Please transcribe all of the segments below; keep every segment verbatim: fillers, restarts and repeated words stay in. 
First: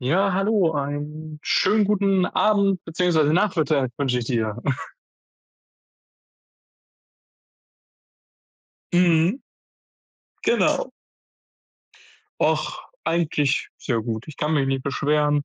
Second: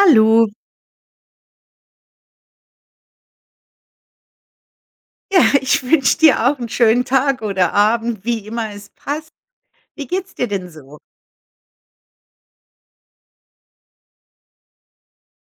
Ja, hallo, einen schönen guten Abend beziehungsweise Nachmittag wünsche ich dir. Ja, ich wünsche dir auch einen schönen Tag oder Abend, wie immer es passt. Mhm, Wie geht's dir denn genau. so? Och, eigentlich sehr gut. Ich kann mich nicht beschweren.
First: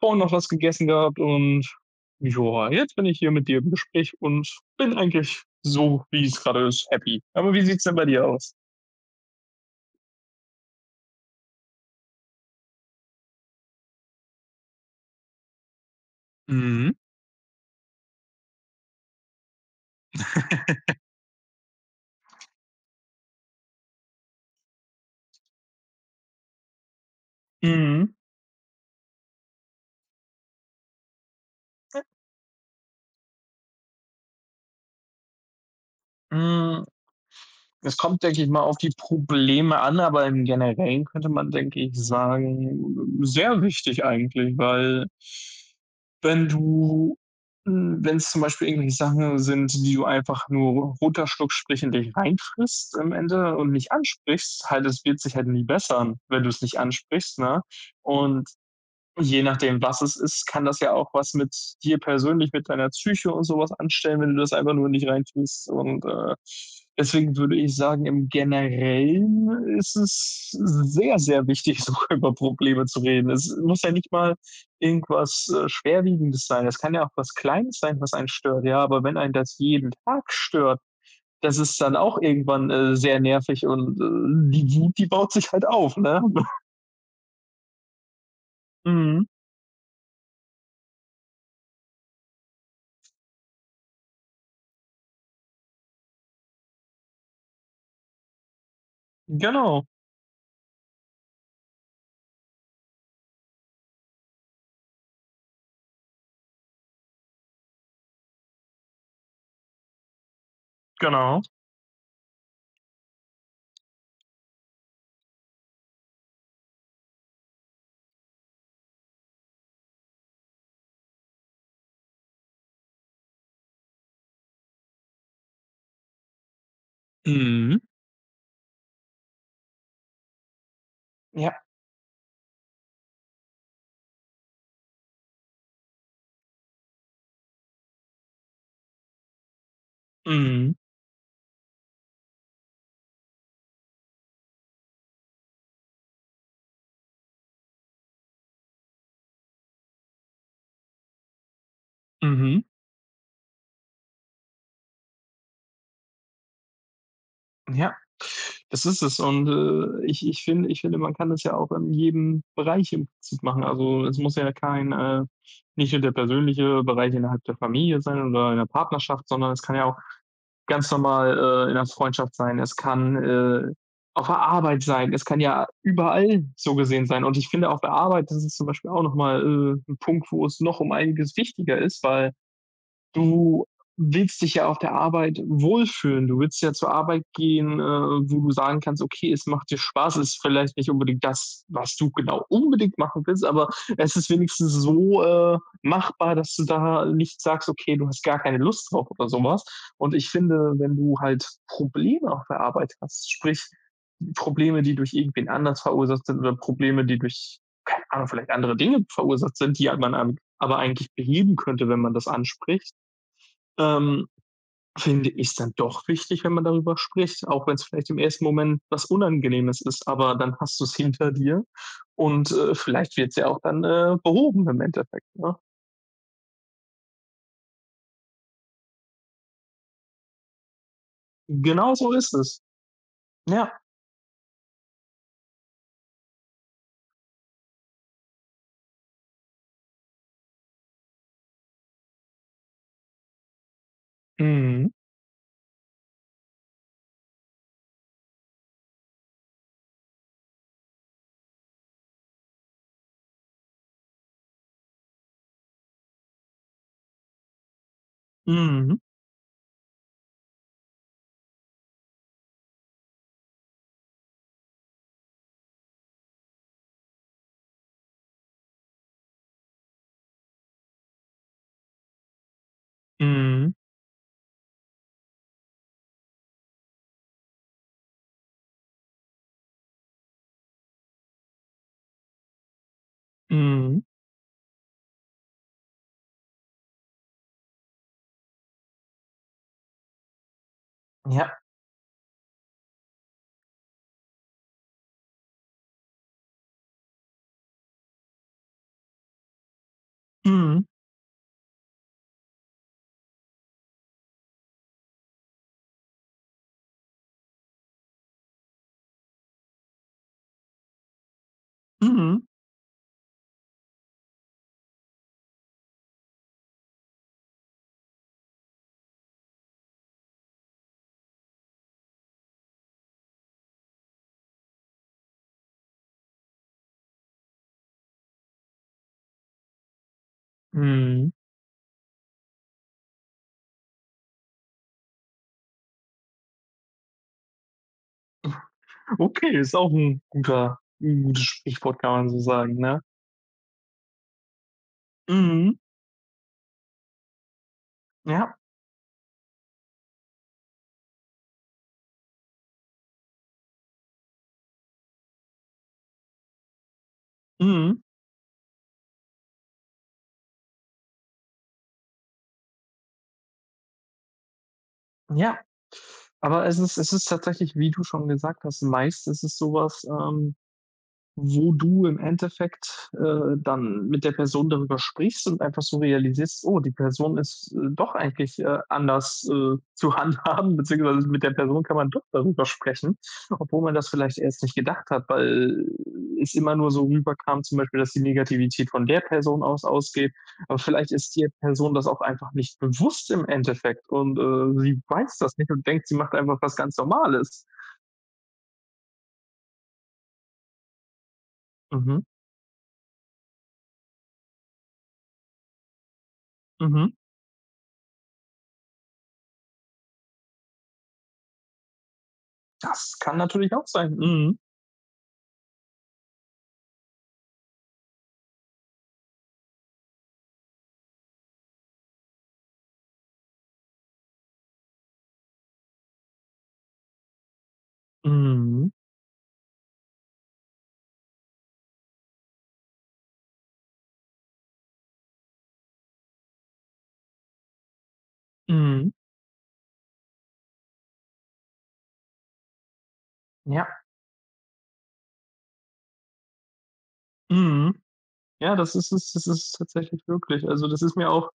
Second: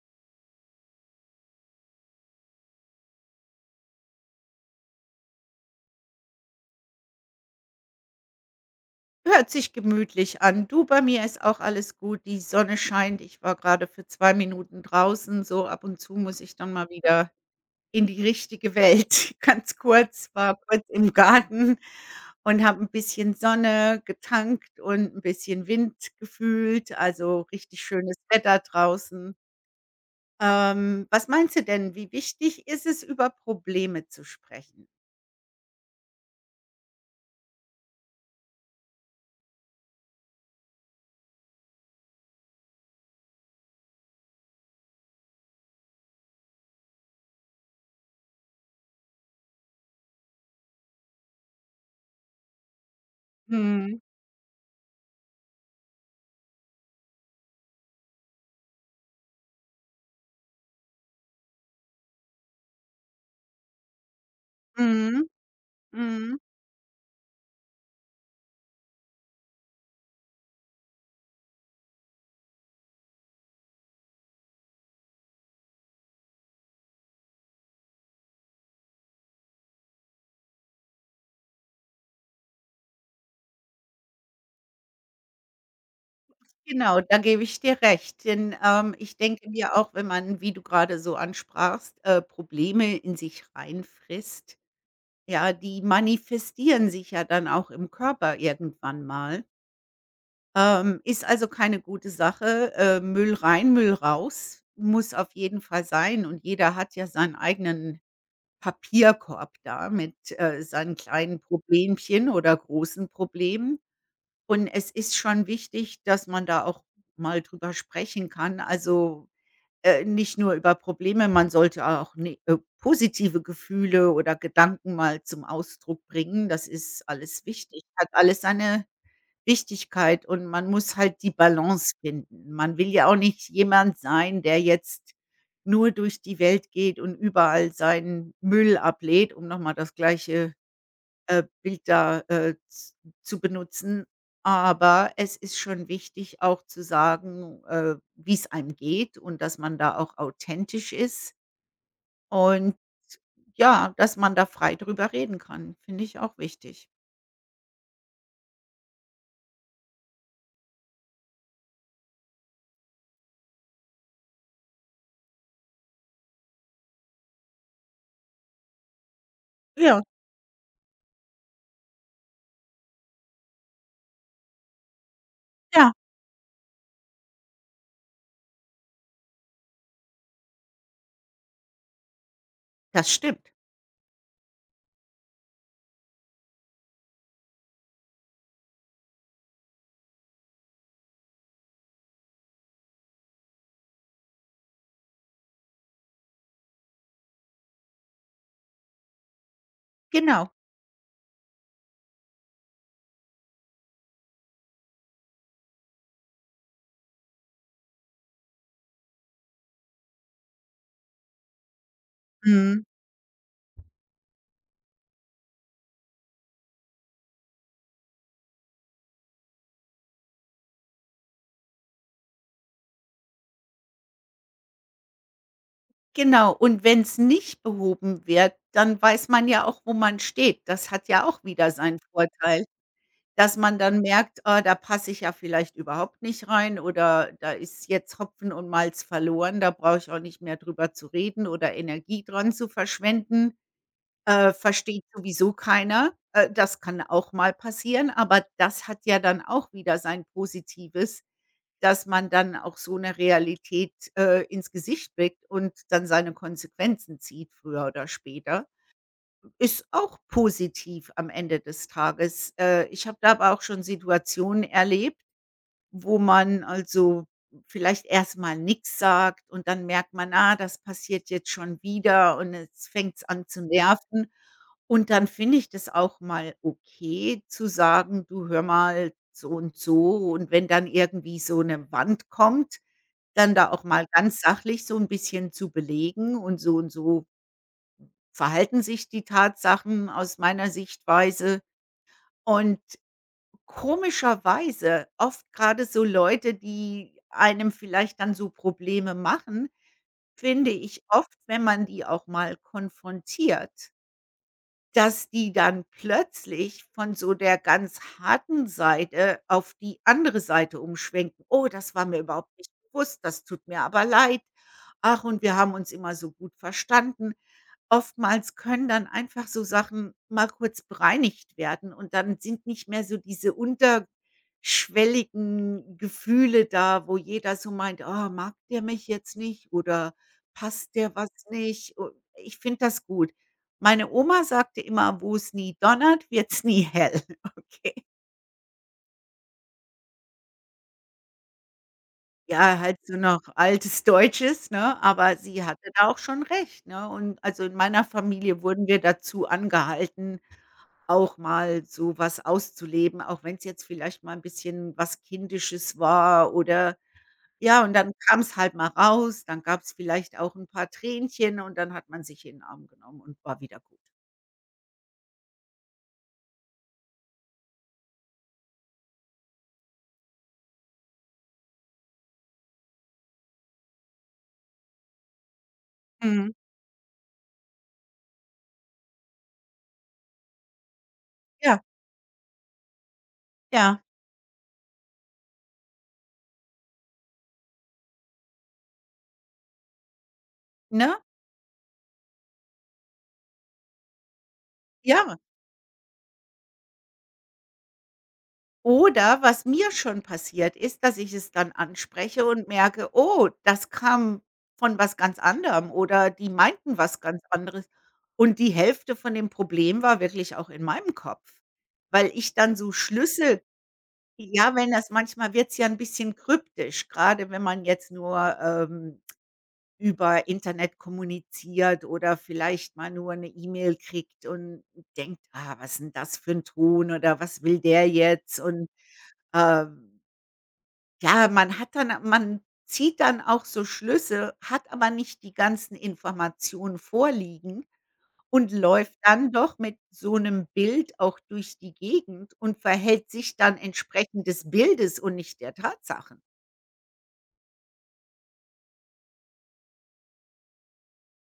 Vorhin noch was gegessen gehabt und joa, jetzt bin ich hier mit dir im Gespräch und bin eigentlich so, wie es gerade ist, happy. Aber wie sieht's denn bei dir aus? Hört sich gemütlich an. Du, bei mir ist auch alles gut. Die Sonne scheint. Ich war gerade für zwei Minuten draußen. So ab und zu muss ich dann mal Mhm, wieder in die richtige Welt. Ganz kurz, war kurz im Garten und habe ein bisschen Sonne getankt und ein bisschen Wind gefühlt. Also, richtig mhm. schönes Wetter draußen. Ähm, was meinst du denn, wie wichtig ist es, über Probleme zu sprechen? Hm. Es kommt, denke ich mal, auf die Probleme an, aber im Generellen könnte man, denke ich, sagen, sehr wichtig eigentlich, weil wenn du hm, wenn es zum Beispiel irgendwelche Sachen sind, die du einfach nur runterschluckst, sprich in dich reinfrisst am Ende und nicht Mhm. ansprichst, halt, es wird sich halt nie bessern, wenn du es nicht ansprichst, ne? Und je nachdem, was es ist, kann das ja auch was mit dir persönlich, mit deiner Psyche und sowas anstellen, wenn du das einfach nur nicht Mhm, reintust. Und, äh, mhm. Deswegen würde ich sagen, im Generellen ist es sehr, sehr wichtig, sogar über Probleme zu reden. Es muss ja nicht mal irgendwas, äh, Schwerwiegendes sein. Es kann ja auch was Kleines sein, was einen stört, ja, aber wenn einen das jeden Tag stört, das ist dann auch irgendwann, äh, sehr nervig und, äh, die Wut, die baut sich halt auf, ne? Genau, da gebe ich dir recht, denn, ähm, ich Mhm. denke mir auch, wenn man, wie du gerade so ansprachst, äh, Probleme in sich reinfrisst, ja, die manifestieren sich ja dann auch im Körper irgendwann mal. Genau, Ähm, ist also keine gute Sache. Äh, Müll rein, Müll raus muss auf jeden Fall sein, und jeder hat ja seinen eigenen Papierkorb da mit, äh, seinen kleinen genau. Problemchen oder großen Problemen. Und es ist schon wichtig, dass man da auch mal drüber sprechen kann. Also, äh, nicht nur über Probleme, man sollte auch ne äh, positive Gefühle oder Gedanken mal zum Ausdruck bringen. Das ist alles Mhm. wichtig, hat alles seine Wichtigkeit, und man muss halt die Ja, Balance finden. Man will ja auch nicht jemand sein, der jetzt nur durch die Welt geht und überall seinen Müll ablädt, um nochmal das gleiche mhm, äh, Bild da, äh, z zu benutzen. Aber es ist schon wichtig, auch zu sagen, äh, wie es einem geht und dass man da auch authentisch ist mhm, und, ja, dass man da frei drüber reden kann, finde ich auch wichtig. ja. Das ist es und, äh, ich ich finde, ich finde, man kann das ja auch in jedem Bereich im Prinzip machen. Also, es muss ja kein, äh nicht nur der persönliche Bereich innerhalb der Familie sein oder in der Partnerschaft, sondern es kann ja auch Ja, ganz normal, äh, in der Freundschaft sein. Es kann, äh, auf der Arbeit sein. Es kann ja ja, überall so gesehen sein. Und ich finde, auf der Arbeit, das ist zum Beispiel auch noch mal, äh, 'n Punkt, wo es noch um einiges wichtiger ist, weil das stimmt. du willst dich ja auf der Arbeit wohlfühlen. Du willst ja zur Arbeit gehen, äh, wo du sagen kannst: „Okay, es macht dir Spaß.“ Es ist vielleicht nicht unbedingt das, was du genau unbedingt machen willst, aber es ist wenigstens so, äh, machbar, dass du da nicht sagst: „Okay, du hast gar keine Lust drauf“ oder so was. Und ich Genau. finde, wenn du halt Probleme auf der Arbeit hast, sprich Probleme, die durch irgendwen anders verursacht sind oder Probleme, die durch, keine Ahnung, vielleicht andere Dinge verursacht sind, die man an aber eigentlich beheben könnte, wenn man das Mhm. anspricht, ähm, finde ich es dann doch wichtig, wenn man darüber spricht, auch wenn es vielleicht im ersten Moment was Unangenehmes ist, aber dann hast du es hinter dir und äh, vielleicht wird es ja auch dann äh, behoben im Endeffekt. Ne? Genau, und wenn es nicht behoben wird, dann weiß man ja auch, wo man steht. Das hat ja auch wieder Genau seinen so ist es. Vorteil, dass Ja. man dann merkt: „Ah, da passe ich ja vielleicht überhaupt nicht rein, oder da ist jetzt Hopfen und Malz verloren, da brauche ich auch nicht mehr drüber zu reden oder Energie dran zu verschwenden. Äh, Mhm. Versteht sowieso keiner.“ Äh, das kann auch mal passieren, aber das hat ja dann auch wieder sein Positives, dass man dann auch so 'ne Realität, äh, ins Gesicht blickt und dann seine Konsequenzen zieht, früher oder später, Mhm. ist auch positiv am Ende des Tages. Äh, ich habe da aber auch schon Situationen erlebt, wo man also vielleicht erst mal nix sagt und dann merkt man: „Ah, das passiert jetzt schon wieder, und jetzt fängt's an zu Mhm. nerven.“ Und dann finde ich das auch mal okay zu sagen: „Du, hör mal, so und so.“ Und wenn dann irgendwie so 'ne Wand kommt, dann da auch Mhm. mal ganz sachlich so 'n bisschen zu belegen, und so und so verhalten sich die Tatsachen aus meiner Ja. Sichtweise. Und komischerweise oft grade so Leute, die einem vielleicht dann so Probleme machen, finde Mhm. ich oft, wenn man die auch mal konfrontiert, dass die dann plötzlich von so der ganz harten Seite auf die andere Seite umschwenken: „Oh, das war mir Mhm. überhaupt nicht bewusst, das tut mir aber leid. Ach, und wir haben uns immer so gut verstanden.“ Oftmals können dann einfach so Sachen mal kurz bereinigt werden und dann sind nicht mehr so diese unterschwelligen Gefühle da, wo jeder so meint: „Oh, mag der mich jetzt nicht, oder passt der was Mhm. nicht?“ U Ich finde das gut. Meine Oma sagte immer: „Wo es nie donnert, wird's nie hell.“ Okay. Okay, ist auch ein guter, ein gutes Sprichwort, kann man so sagen, Ja, halt ne? so noch altes Deutsches, ne? Aber sie Mhm. hatte da auch schon recht, ne? Und also, in meiner Ja. Familie wurden wir dazu angehalten, auch mal so was auszuleben, auch wenn's jetzt vielleicht mal 'n bisschen was Kindisches war, oder ja, und Mhm. dann kam's halt mal raus, dann gab's vielleicht auch 'n paar Tränchen, und dann hat man sich in 'n Arm genommen und war wieder gut. Ja. Aber es ist, es ist tatsächlich, wie du schon gesagt hast, meist ist es sowas, ähm, wo du im Endeffekt, äh, dann mit der Person darüber sprichst und einfach so Mhm. realisierst: „Oh, die Person ist, äh, doch eigentlich, äh, anders, äh, zu handhaben“, beziehungsweise mit der Person Ja, kann man doch darüber sprechen, obwohl man ja, das vielleicht erst nicht gedacht hat, weil es immer nur so rüberkam, zum Beispiel, dass die Negativität von der Person aus ausgeht. Aber vielleicht ne? ist die Person das auch einfach nicht bewusst im Endeffekt und, äh, sie weiß Ja. das nicht und denkt, sie macht einfach was ganz Normales. Oder was mir schon passiert ist, dass ich es dann Mhm, anspreche und merke: „Oh, das kam von was ganz anderem, oder die meinten mhm. was ganz anderes.“ Und die Hälfte von dem Problem war wirklich auch in meinem Kopf, weil ich dann so Das kann Schlüssel natürlich auch sein. Mhm. ja, wenn das, manchmal wird's ja ein bisschen kryptisch, gerade wenn man jetzt nur, ähm über Internet kommuniziert oder vielleicht mal nur eine E-Mail kriegt und denkt: „Ah, was 'n das für ein Ton oder was will der jetzt?“ Mhm, Und, ähm, ja, man hat dann man zieht dann auch so Schlüsse, hat aber nicht die ganzen Informationen vorliegen und mhm, läuft dann doch mit so einem Bild auch durch die Gegend und verhält sich dann ja, entsprechend des Bildes und nicht der Tatsachen. mhm. Ja, das ist es das ist tatsächlich wirklich. Also, das ist mir auch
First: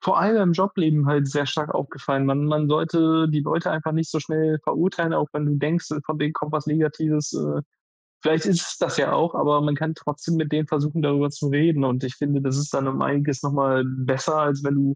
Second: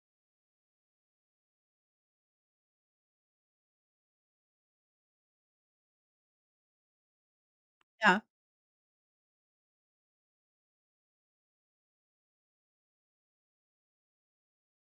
vor allem im Jobleben halt sehr stark aufgefallen. Man man sollte die Leute einfach nicht so schnell verurteilen, auch wenn du denkst, äh, von denen kommt was Negatives. Äh, Ja. Vielleicht ist es das ja auch, aber man kann trotzdem mit denen versuchen, darüber zu reden. Und ich finde, das ist dann um einiges noch mal besser, als wenn du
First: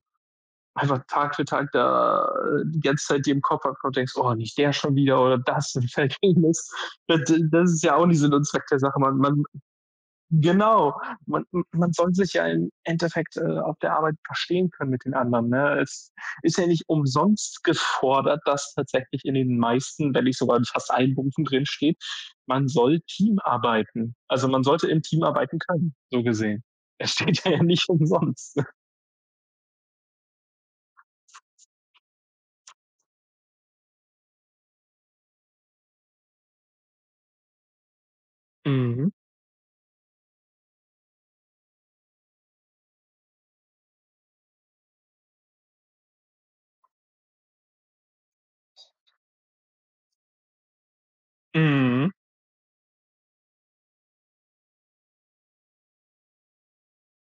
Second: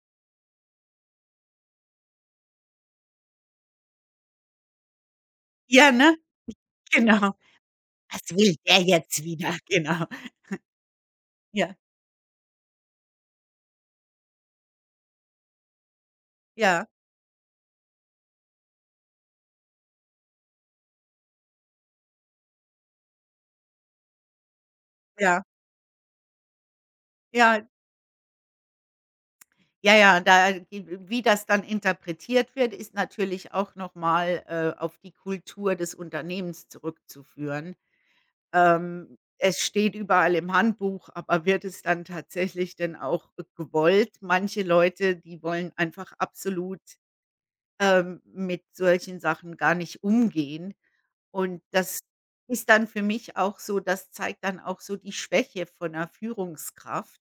einfach Tag für Tag da, äh, die ganze Zeit dir im Kopf hast und denkst: „Oh, nicht der schon wieder oder das und Ja, ne? fällt gegen das.“ Das Genau. das ist ja auch nicht „Was Sinn und will Zweck der der Sache. Man jetzt man wieder?“ Genau. genau. Man Ja, man soll sich ja im Endeffekt, äh, auf der Arbeit verstehen können mit den anderen, ne? Es ist ja nicht ja, umsonst gefordert, dass tatsächlich in den meisten, wenn nicht sogar in fast allen Berufen drinsteht, man soll teamarbeiten. Also, man sollte im Team ja, arbeiten können, so gesehen. Es steht ja ja, nicht umsonst. ja, ja, da wie das dann interpretiert wird, ist natürlich auch nochmal äh, auf die Kultur des Unternehmens zurückzuführen. Mhm. Ähm, es steht überall im Handbuch, aber wird es dann tatsächlich denn auch gewollt? Manche Leute, die wollen einfach absolut, ähm, mit solchen Sachen gar nicht umgehen. Und das Mhm. ist dann für mich auch so, das zeigt dann auch so die Schwäche von einer Führungskraft.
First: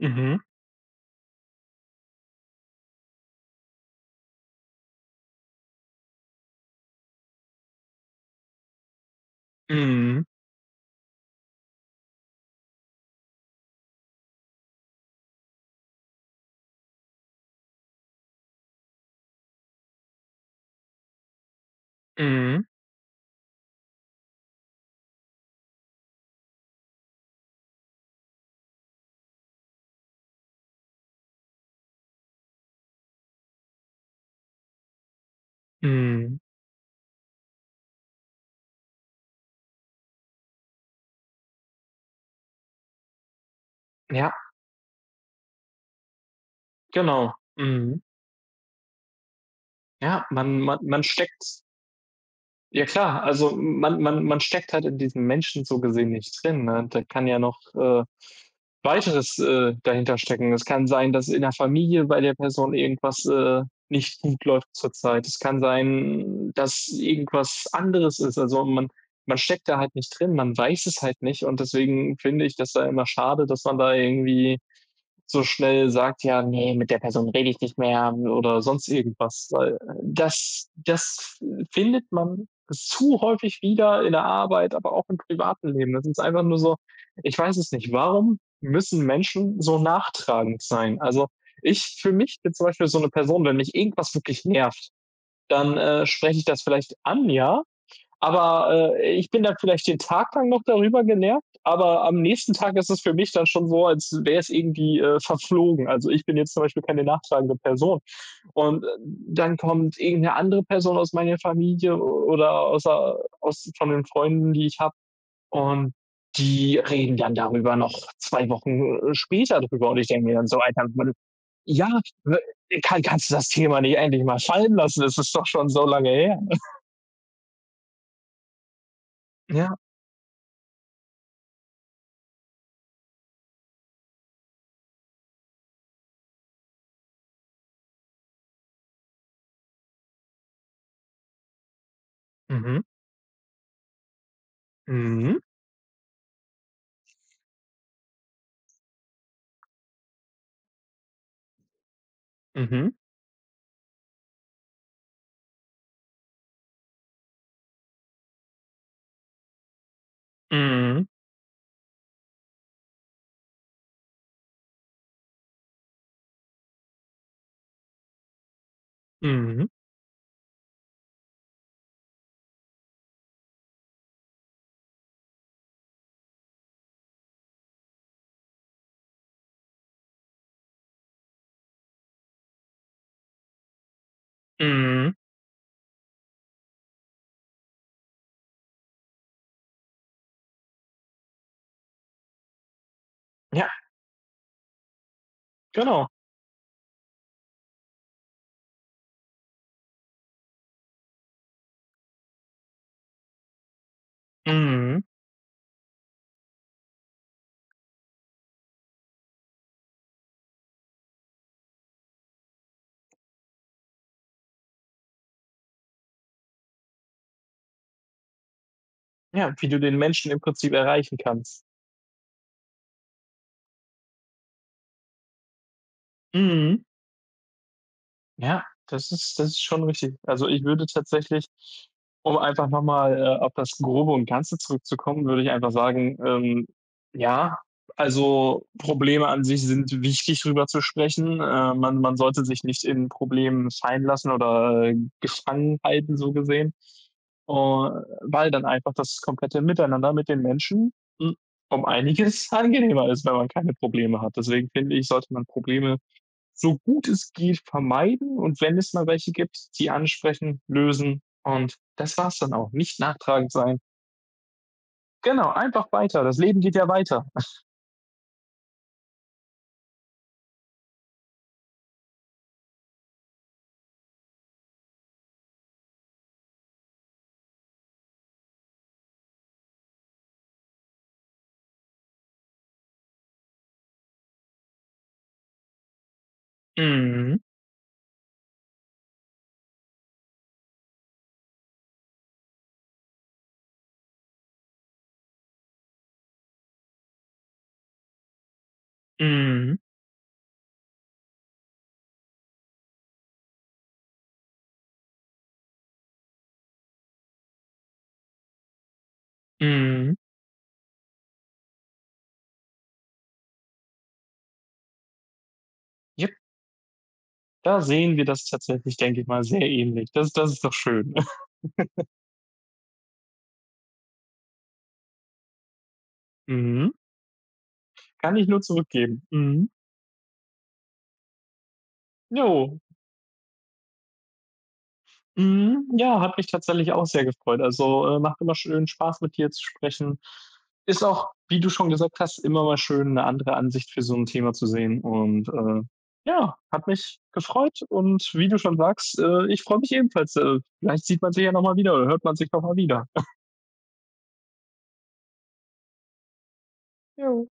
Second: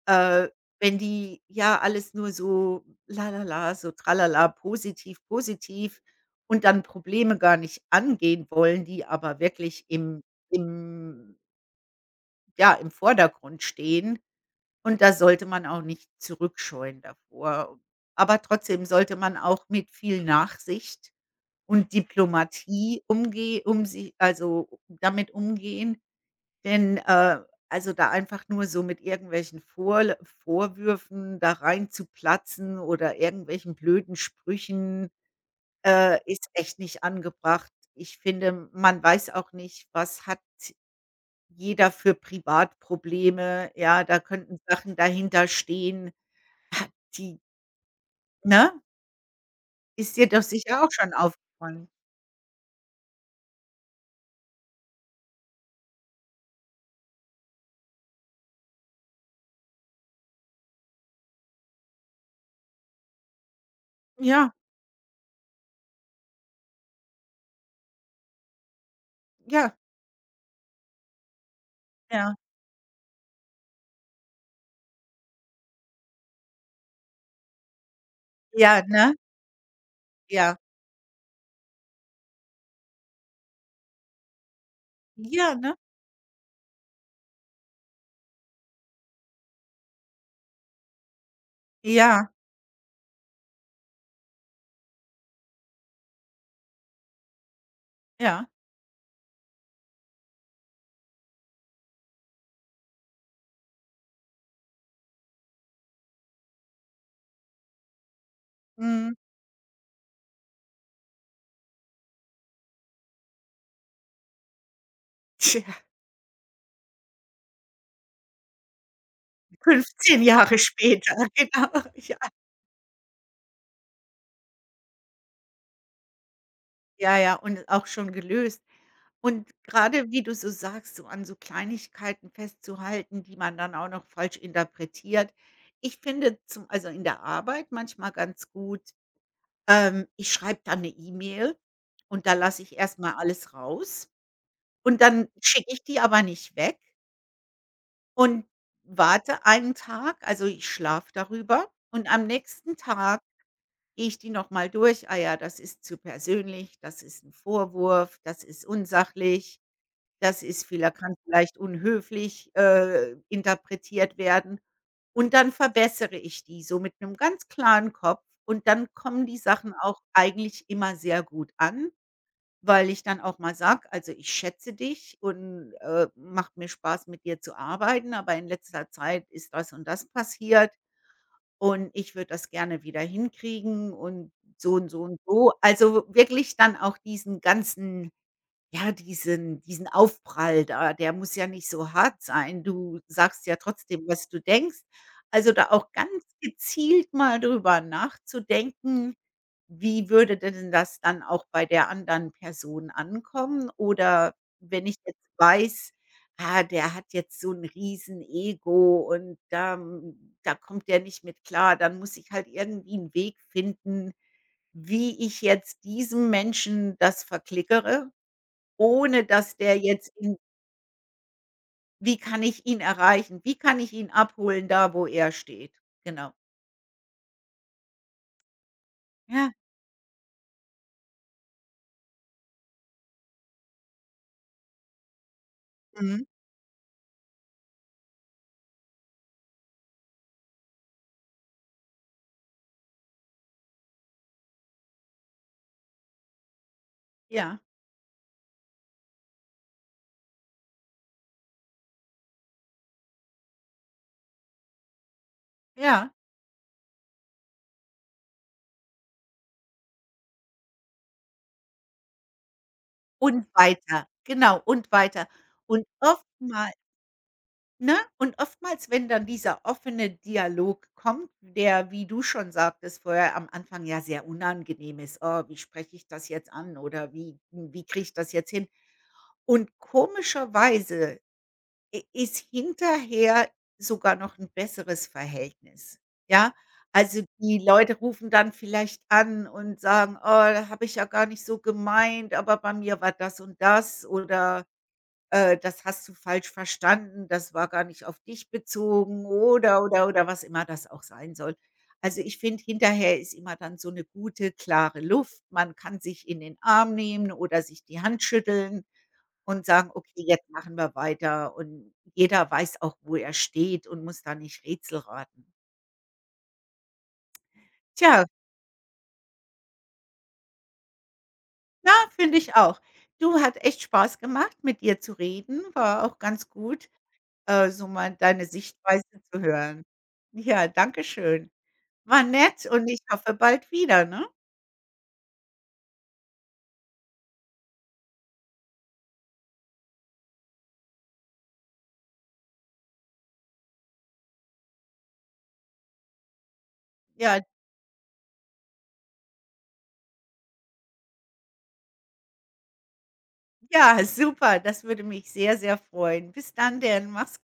Mhm. Äh, Wenn die ja alles nur so la la la, so tralala, positiv, positiv, und dann Probleme gar nicht angehen wollen, die aber wirklich Mhm. im im ja, im Vordergrund stehen. Und da sollte man auch nicht zurückscheuen davor. Aber trotzdem sollte man auch mit viel Nachsicht und Mhm. Diplomatie umgehen, um sie, also damit umgehen, denn, äh also, da einfach nur so mit irgendwelchen Vorl Vorwürfen da rein zu platzen oder irgendwelchen blöden Sprüchen, äh, Mhm. ist echt nicht angebracht. Ich finde, man weiß auch nicht, was hat jeder für Privatprobleme. Ja, da Ja, könnten Sachen dahinter stehen, genau. die Mhm. ne? Ist Ja, dir doch man man sicher auch man schon steckt aufgefallen. ja klar, also man man man steckt halt in diesem Menschen so gesehen nicht drin, ne? Da kann ja noch, äh, weiteres, äh, dahinter stecken. Es kann sein, dass in der Familie bei der Person irgendwas, äh, nicht gut Ja, läuft zurzeit. Es kann sein, dass irgendwas anderes ist. Also man man steckt ja, da halt nicht drin, man weiß es halt nicht und deswegen ja, finde ich das da immer schade, dass man da irgendwie so schnell sagt, ja, ne, mit der Person rede ich nicht mehr oder ja, sonst ne? irgendwas. Weil Ja, das das findet man zu häufig wieder in der Arbeit, aber auch im ja, privaten ne? Leben. Das ist einfach nur so, ich weiß es nicht, warum müssen Menschen so nachtragend sein? Also ich für Ja, mich bin zum Beispiel so eine Person, wenn mich irgendwas wirklich nervt, dann, äh, spreche ich das vielleicht an, ja, ja, aber, äh, ich bin dann vielleicht den Tag lang noch darüber genervt, aber am nächsten Tag ist es für mich dann schon so, als wäre es irgendwie, äh, verflogen. Also, ich bin jetzt zum Beispiel keine nachtragende Person. Und, äh, mhm. dann kommt irgendeine andere Person aus meiner Familie oder aus der aus von den Freunden, die ich habe und die reden dann darüber noch zwei Wochen, äh, später drüber. Und ich Fünfzehn denke mir dann so: Jahre „Alter, Mann, später, genau. ja, Ja, w kann kannst du das Thema nicht endlich mal fallen lassen? Es ist doch schon so lange her.“ ja, ja, und auch schon gelöst. Und Ja, gerade, wie du so sagst, so an so Kleinigkeiten festzuhalten, die man dann auch noch falsch interpretiert. Ich finde zum also in der Arbeit manchmal ganz gut, ähm, ich schreibe dann 'ne E-Mail und da lasse ich mhm, erst mal alles raus und dann mhm. schicke ich die aber nicht weg und warte einen Tag, also ich schlafe darüber, und am nächsten Mhm. Tag gehe ich die noch mal durch. Ah ja, das ist zu persönlich, das ist ein Vorwurf, das ist unsachlich, das ist vieler, Mhm. kann vielleicht unhöflich, äh, interpretiert werden. Und dann verbessere ich die so mit einem ganz klaren Kopf, und dann kommen die Mhm. Sachen auch eigentlich immer sehr gut an, weil ich dann auch mal sage: „Also, ich schätze dich und, äh, macht mir Spaß, mit dir zu arbeiten, aber in letzter Zeit ist das und das passiert. Und ich würde das gerne wieder hinkriegen und so und so Mhm. und so. Also, wirklich dann auch diesen ganzen, ja, diesen diesen Aufprall da, der muss ja nicht so hart sein. Du sagst ja Ja, trotzdem, was du denkst. Also, da auch genau. ganz gezielt mal drüber nachzudenken, wie würde denn das dann auch bei der anderen Person ankommen? Oder wenn ich Mhm. jetzt weiß, ah, der hat jetzt so 'n Riesenego und da hm, da kommt der nicht mit klar, dann muss ich halt irgendwie einen Weg finden, wie ich jetzt diesem Menschen das verklickere. ohne Ja, dass wie du der den jetzt Menschen in im Prinzip erreichen kannst. wie kann ich ihn erreichen? Wie kann ich ihn abholen, da wo er steht? Genau. Mhm. Ja, das ist das Ja. ist schon richtig. Also, ich würde tatsächlich um einfach noch mal, äh, auf das Grobe und Ganze zurückzukommen, würde ich einfach sagen, Mhm. ähm, ja, also, Probleme an sich sind wichtig, drüber zu sprechen. Äh, man man sollte sich nicht in Problemen fallen lassen oder, äh, gefangen halten, so gesehen. Äh, Ja, Weil dann einfach das komplette Miteinander mit den Menschen, hm, um einiges angenehmer ist, wenn man keine Probleme hat. Deswegen finde ich, sollte man Probleme ja. so gut es geht, vermeiden und wenn es mal welche gibt, die ansprechen, lösen und das war's dann auch. Nicht Und nachtragend sein. weiter. Genau, und weiter. Genau, Und einfach weiter. Das Leben oftmal geht ja weiter. Ne? Und oftmals, wenn dann dieser offene Dialog kommt, der, wie du schon sagtest vorher, am Anfang ja sehr unangenehm ist: „Oh, wie spreche ich das jetzt an?“ oder „Wie wie kriege ich das jetzt hin?“ Und komischerweise i ist hinterher sogar noch ein besseres Verhältnis, ja? Also, Mhm, die Leute rufen dann vielleicht an und sagen: „Oh, da habe ich ja gar nicht so gemeint, aber bei mir war das und das“, oder, äh: „Das hast du falsch verstanden, das war gar nicht auf dich bezogen“, mhm, oder, oder, oder was immer das auch sein soll. Also, ich finde, hinterher ist immer dann so eine gute, klare Luft. Man kann sich in den Arm nehmen oder sich die Hand schütteln. Und sagen: „Okay, mhm. jetzt machen wir weiter.“ Und jeder weiß auch, wo er steht, und muss da nicht Rätsel raten. Jep, da sehen wir Tja, das tatsächlich, denke ich mal, sehr ähnlich. Das das ist doch schön. ja, finde ich auch. Du, hat echt Spaß gemacht, mit dir zu reden. War auch ganz gut, Mhm. äh, so mal Kann deine ich nur Sichtweise zurückgeben. zu Mhm. hören. Ja, danke schön. War Jo, nett, und ich hoffe bald wieder, ne? mhm, ja, hat mich tatsächlich auch sehr gefreut. Also, äh, macht immer schön Spaß, mit dir zu sprechen. Ist auch, wie du schon gesagt hast, immer mal schön, eine andere Ansicht für so ein Thema zu sehen und, äh, ja, hat mich Ja, gefreut und wie du schon sagst, äh, ich freue mich ebenfalls. Äh, vielleicht sieht man sich ja noch mal wieder oder hört man sich noch mal wieder. ja, super. Das würde mich sehr, sehr freuen. Bis dann denn. Mach's Jo.